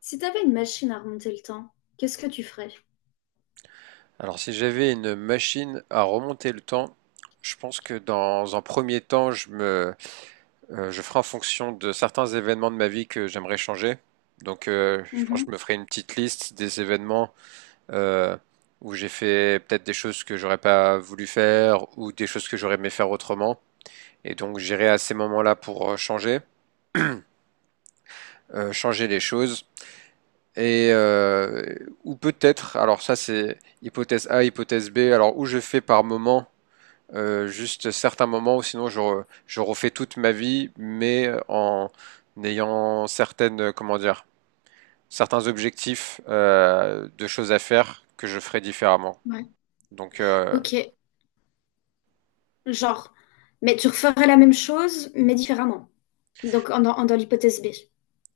Si t'avais une machine à remonter le temps, qu'est-ce que tu ferais? Alors, si j'avais une machine à remonter le temps, je pense que dans un premier temps, je ferai en fonction de certains événements de ma vie que j'aimerais changer. Donc, je pense Mhm, que je me ferai une petite liste des événements euh, où j'ai fait peut-être des choses que j'aurais pas voulu faire ou des choses que j'aurais aimé faire autrement. Et donc, j'irai à ces moments-là pour changer, changer les choses. Et euh, ou peut-être, alors ça c'est hypothèse A, hypothèse B, alors où je fais par moment juste certains moments où sinon je refais toute ma vie, mais en ayant certaines, comment dire, certains objectifs de choses à faire que je ferai différemment. ouais. Donc, Ok, genre, mais tu referais la même chose, mais différemment. Donc, dans l'hypothèse B.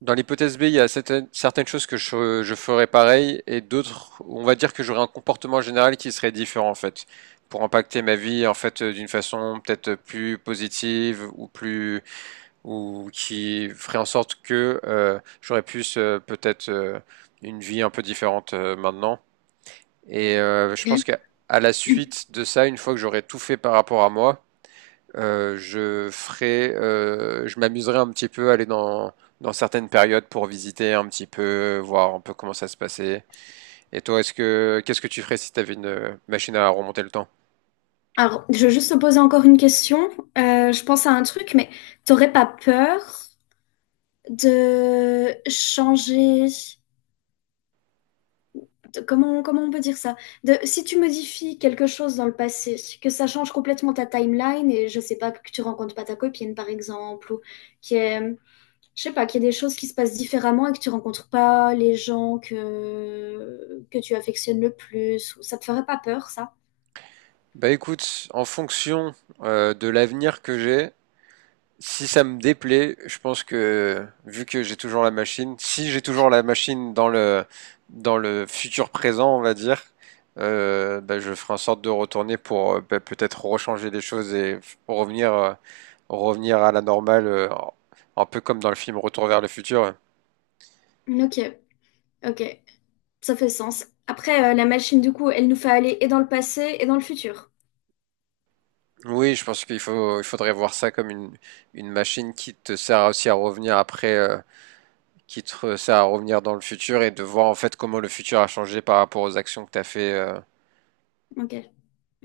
dans l'hypothèse B, il y a certaines choses que je ferai pareil et d'autres, où on va dire que j'aurai un comportement général qui serait différent en fait, pour impacter ma vie en fait d'une façon peut-être plus positive ou plus ou qui ferait en sorte que j'aurais plus, peut-être, une vie un peu différente maintenant. Je Ok. pense qu'à à la suite de ça, une fois que j'aurai tout fait par rapport à moi, je ferai, je m'amuserai un petit peu à aller dans certaines périodes pour visiter un petit peu, voir un peu comment ça se passait. Et toi, est-ce que qu'est-ce que tu ferais si tu avais une machine à remonter le temps? Alors, je vais juste te poser encore une question. Je pense à un truc, mais t'aurais pas peur de changer... comment, comment on peut dire ça? De, si tu modifies quelque chose dans le passé, que ça change complètement ta timeline et je sais pas, que tu rencontres pas ta copine, par exemple, ou je sais pas, qu'il y a des choses qui se passent différemment et que tu rencontres pas les gens que tu affectionnes le plus. Ça te ferait pas peur, ça? Bah écoute, en fonction de l'avenir que j'ai, si ça me déplaît, je pense que vu que j'ai toujours la machine, si j'ai toujours la machine dans le futur présent, on va dire, bah, je ferai en sorte de retourner pour bah, peut-être rechanger les choses pour revenir revenir à la normale, un peu comme dans le film Retour vers le futur. Ok, ok, ça fait sens. Après, la machine, du coup, elle nous fait aller et dans le passé et dans le futur. Oui, je pense qu'il faut il faudrait voir ça comme une machine qui te sert aussi à revenir après, qui te sert à revenir dans le futur et de voir en fait comment le futur a changé par rapport aux actions que tu as fait. Ok,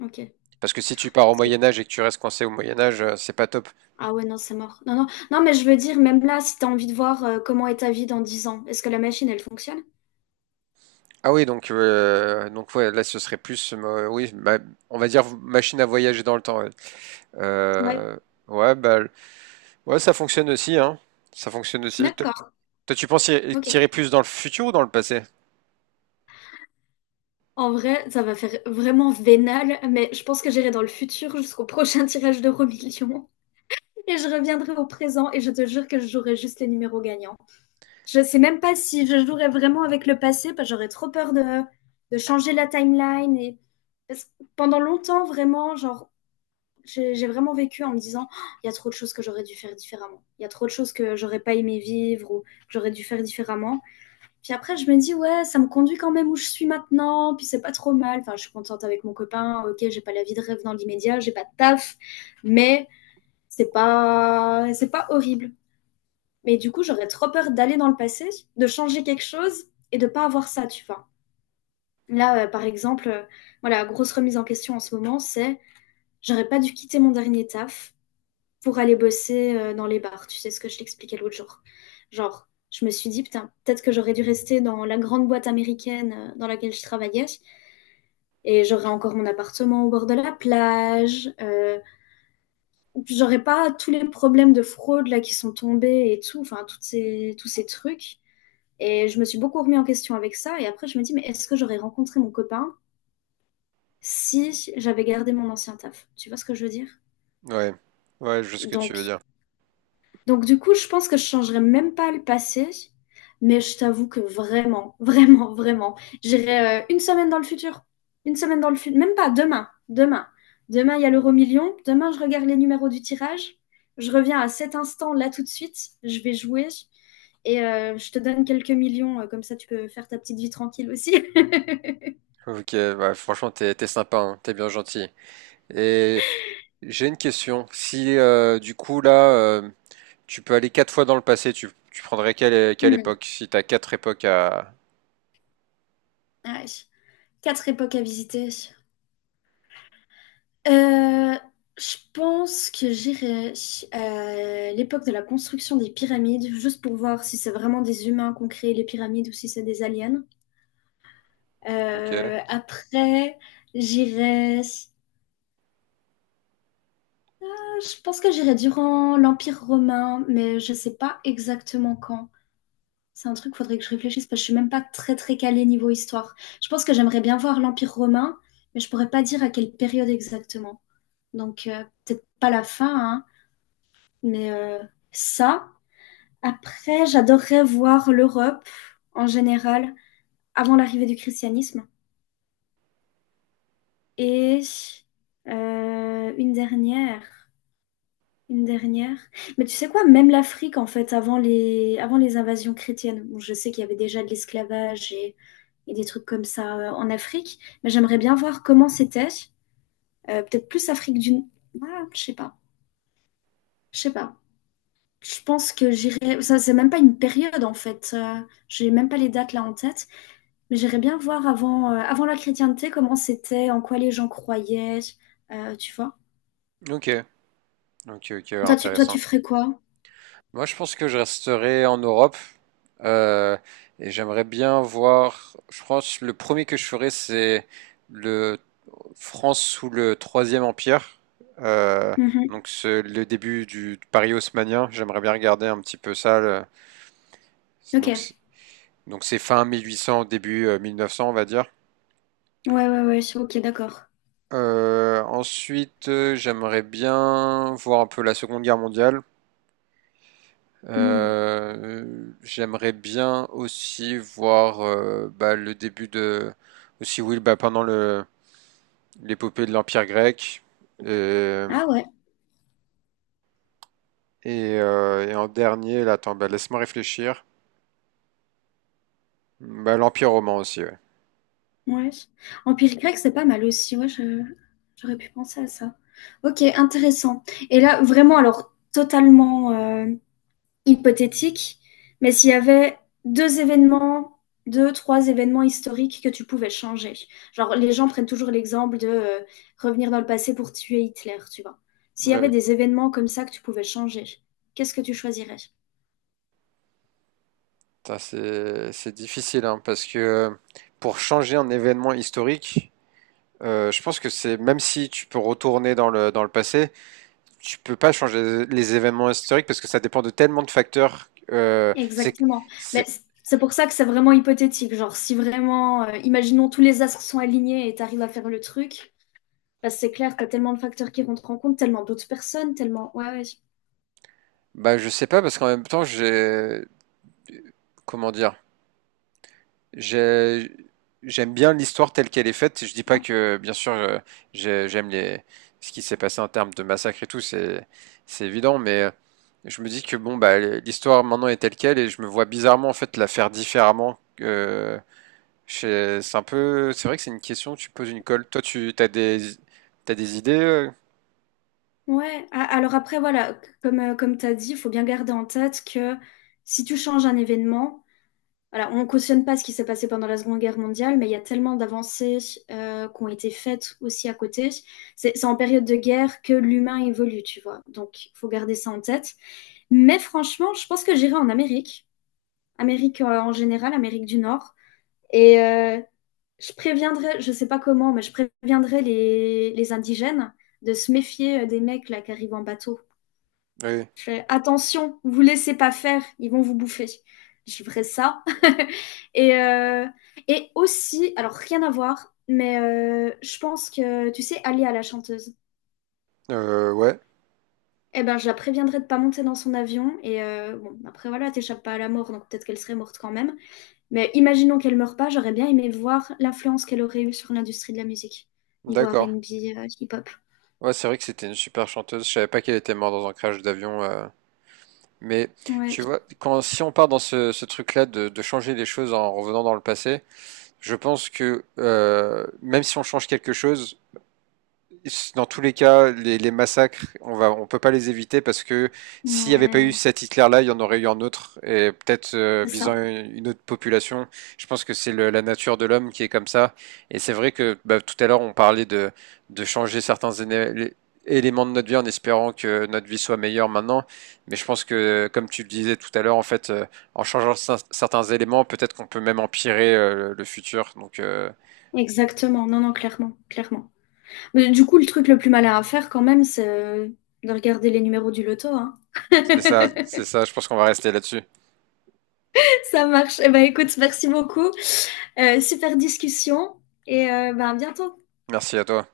ok. Parce que si tu pars au C'est- Moyen Âge et que tu restes coincé au Moyen Âge, c'est pas top. Ah ouais, non, c'est mort. Non, non, non, mais je veux dire, même là, si t'as envie de voir comment est ta vie dans 10 ans, est-ce que la machine, elle fonctionne? Ah oui, donc ouais, là ce serait plus, oui, on va dire machine à voyager dans le temps. Ouais, Ouais, Euh, ouais, ouais, ça fonctionne aussi, hein. Ça fonctionne aussi. D'accord, Toi, tu penses tirer ok. plus dans le futur ou dans le passé? En vrai, ça va faire vraiment vénal, mais je pense que j'irai dans le futur jusqu'au prochain tirage d'Euro Million. Et je reviendrai au présent et je te jure que je jouerai juste les numéros gagnants. Je sais même pas si je jouerai vraiment avec le passé, parce que j'aurais trop peur de changer la timeline. Et... parce que pendant longtemps, vraiment, genre, j'ai vraiment vécu en me disant, oh, il y a trop de choses que j'aurais dû faire différemment. Il y a trop de choses que j'aurais pas aimé vivre ou que j'aurais dû faire différemment. Puis après, je me dis, ouais, ça me conduit quand même où je suis maintenant, puis c'est pas trop mal. Enfin, je suis contente avec mon copain, ok, j'ai pas la vie de rêve dans l'immédiat, j'ai pas de taf, mais c'est pas horrible. Mais du coup, j'aurais trop peur d'aller dans le passé, de changer quelque chose et de pas avoir ça, tu vois. Là, par exemple, voilà, grosse remise en question en ce moment, c'est j'aurais pas dû quitter mon dernier taf pour aller bosser dans les bars. Tu sais ce que je t'expliquais l'autre jour. Genre, je me suis dit, putain, peut-être que j'aurais dû rester dans la grande boîte américaine dans laquelle je travaillais et j'aurais encore mon appartement au bord de la plage. J'aurais pas tous les problèmes de fraude là qui sont tombés et tout, enfin, tous ces trucs. Et je me suis beaucoup remis en question avec ça. Et après, je me dis, mais est-ce que j'aurais rencontré mon copain si j'avais gardé mon ancien taf? Tu vois ce que je veux dire? Ouais, ouais, je vois ce que tu veux Donc, dire. donc du coup, je pense que je changerais même pas le passé. Mais je t'avoue que vraiment, vraiment, j'irai une semaine dans le futur. Une semaine dans le futur. Même pas demain. Demain. Demain, il y a l'euro million. Demain, je regarde les numéros du tirage. Je reviens à cet instant, là, tout de suite. Je vais jouer. Et je te donne quelques millions. Comme ça, tu peux faire ta petite vie tranquille aussi. Ok, ouais, franchement, t'es sympa, hein, t'es bien gentil. Et j'ai une question. Si du coup là, tu peux aller quatre fois dans le passé, tu prendrais quelle Hmm, époque? Si t'as quatre époques à ouais. Quatre époques à visiter. Euh, je pense que j'irai à l'époque de la construction des pyramides, juste pour voir si c'est vraiment des humains qui ont créé les pyramides ou si c'est des aliens. Ok, Après, j'irai. Je pense que j'irai durant l'Empire romain, mais je sais pas exactement quand. C'est un truc, faudrait que je réfléchisse parce que je suis même pas très très calée niveau histoire. Je pense que j'aimerais bien voir l'Empire romain, mais je pourrais pas dire à quelle période exactement. Donc, peut-être pas la fin, hein, mais ça. Après, j'adorerais voir l'Europe en général avant l'arrivée du christianisme. Et une dernière, une dernière. Mais tu sais quoi, même l'Afrique, en fait, avant les invasions chrétiennes, bon, je sais qu'il y avait déjà de l'esclavage et des trucs comme ça en Afrique, mais j'aimerais bien voir comment c'était. Peut-être plus Afrique du... Ah, je sais pas, je sais pas. Je pense que j'irai. Ça, c'est même pas une période en fait. J'ai même pas les dates là en tête. Mais j'irais bien voir avant, avant la chrétienté comment c'était, en quoi les gens croyaient. Tu vois? ok, ok, Toi, intéressant. tu ferais quoi? Moi, je pense que je resterai en Europe euh, et j'aimerais bien voir. Je pense le premier que je ferai, c'est le France sous le Troisième Empire, euh, Mhm. donc c'est le début du Paris haussmannien. J'aimerais bien regarder un petit peu ça. Donc, Ok. Donc c'est fin 1800, début 1900, on va dire. Ouais, ouais, ouais. Ok, d'accord. Ensuite, j'aimerais bien voir un peu la Seconde Guerre mondiale. Hmm. Euh, j'aimerais bien aussi voir bah, le début de aussi oui bah, pendant le l'épopée de l'Empire grec et Ah ouais. Et en dernier là attends bah, laisse-moi réfléchir bah, l'Empire romain aussi ouais. Ouais. Empire grec, c'est pas mal aussi. Ouais, j'aurais pu penser à ça. Ok, intéressant. Et là, vraiment, alors, totalement. Hypothétique, mais s'il y avait deux événements, trois événements historiques que tu pouvais changer. Genre, les gens prennent toujours l'exemple de revenir dans le passé pour tuer Hitler, tu vois. S'il y avait Ouais. des événements comme ça que tu pouvais changer, qu'est-ce que tu choisirais? Putain, c'est difficile hein, parce que pour changer un événement historique je pense que c'est même si tu peux retourner dans le passé tu peux pas changer les événements historiques parce que ça dépend de tellement de facteurs. Exactement. Mais c'est, c'est pour ça que c'est vraiment hypothétique. Genre, si vraiment, imaginons tous les astres sont alignés et tu arrives à faire le truc, parce que c'est clair, tu as tellement de facteurs qui rentrent en compte, tellement d'autres personnes, tellement... Ouais, ouais. bah, je sais pas parce qu'en même temps, comment dire, j'ai, j'aime bien l'histoire telle qu'elle est faite. Je dis pas que, bien sûr, j'aime les, ce qui s'est passé en termes de massacre et tout, c'est évident, mais je me dis que bon, bah, l'histoire maintenant est telle qu'elle et je me vois bizarrement en fait la faire différemment. C'est un peu, c'est vrai que c'est une question, tu poses une colle. Toi, tu t'as des idées? Ouais, alors après, voilà, comme, comme tu as dit, il faut bien garder en tête que si tu changes un événement, voilà, on cautionne pas ce qui s'est passé pendant la Seconde Guerre mondiale, mais il y a tellement d'avancées qui ont été faites aussi à côté. C'est en période de guerre que l'humain évolue, tu vois. Donc, il faut garder ça en tête. Mais franchement, je pense que j'irai en Amérique, Amérique en général, Amérique du Nord. Et je préviendrai, je sais pas comment, mais je préviendrai les indigènes de se méfier des mecs là qui arrivent en bateau. Oui. Je fais, attention, vous laissez pas faire, ils vont vous bouffer. Je ferai ça. Et, et aussi, alors rien à voir, mais je pense que, tu sais, Ali la chanteuse. Ouais. Eh ben, je la préviendrai de pas monter dans son avion. Et bon, après voilà, t'échappes pas à la mort, donc peut-être qu'elle serait morte quand même. Mais imaginons qu'elle meure pas, j'aurais bien aimé voir l'influence qu'elle aurait eue sur l'industrie de la musique, niveau D'accord. R&B, hip-hop. Ouais, c'est vrai que c'était une super chanteuse. Je savais pas qu'elle était morte dans un crash d'avion. Mais Ouais, tu vois, quand si on part dans ce truc-là de changer les choses en revenant dans le passé, je pense que même si on change quelque chose, dans tous les cas, les massacres, on peut pas les éviter parce que s'il n'y avait pas eu mais cet Hitler-là, il y en aurait eu un autre et peut-être c'est ça. visant une autre population. Je pense que c'est la nature de l'homme qui est comme ça. Et c'est vrai que bah, tout à l'heure, on parlait de changer certains éléments de notre vie en espérant que notre vie soit meilleure maintenant. Mais je pense que, comme tu le disais tout à l'heure, en fait, en changeant certains éléments, peut-être qu'on peut même empirer le futur. Donc Exactement. Non, non, clairement, clairement. Mais du coup, le truc le plus malin à faire quand même, c'est de regarder les numéros du loto, hein. c'est ça, c'est ça. Je pense qu'on va rester là-dessus. Ça marche. Eh ben, écoute, merci beaucoup. Super discussion et ben, à bientôt. Merci à toi.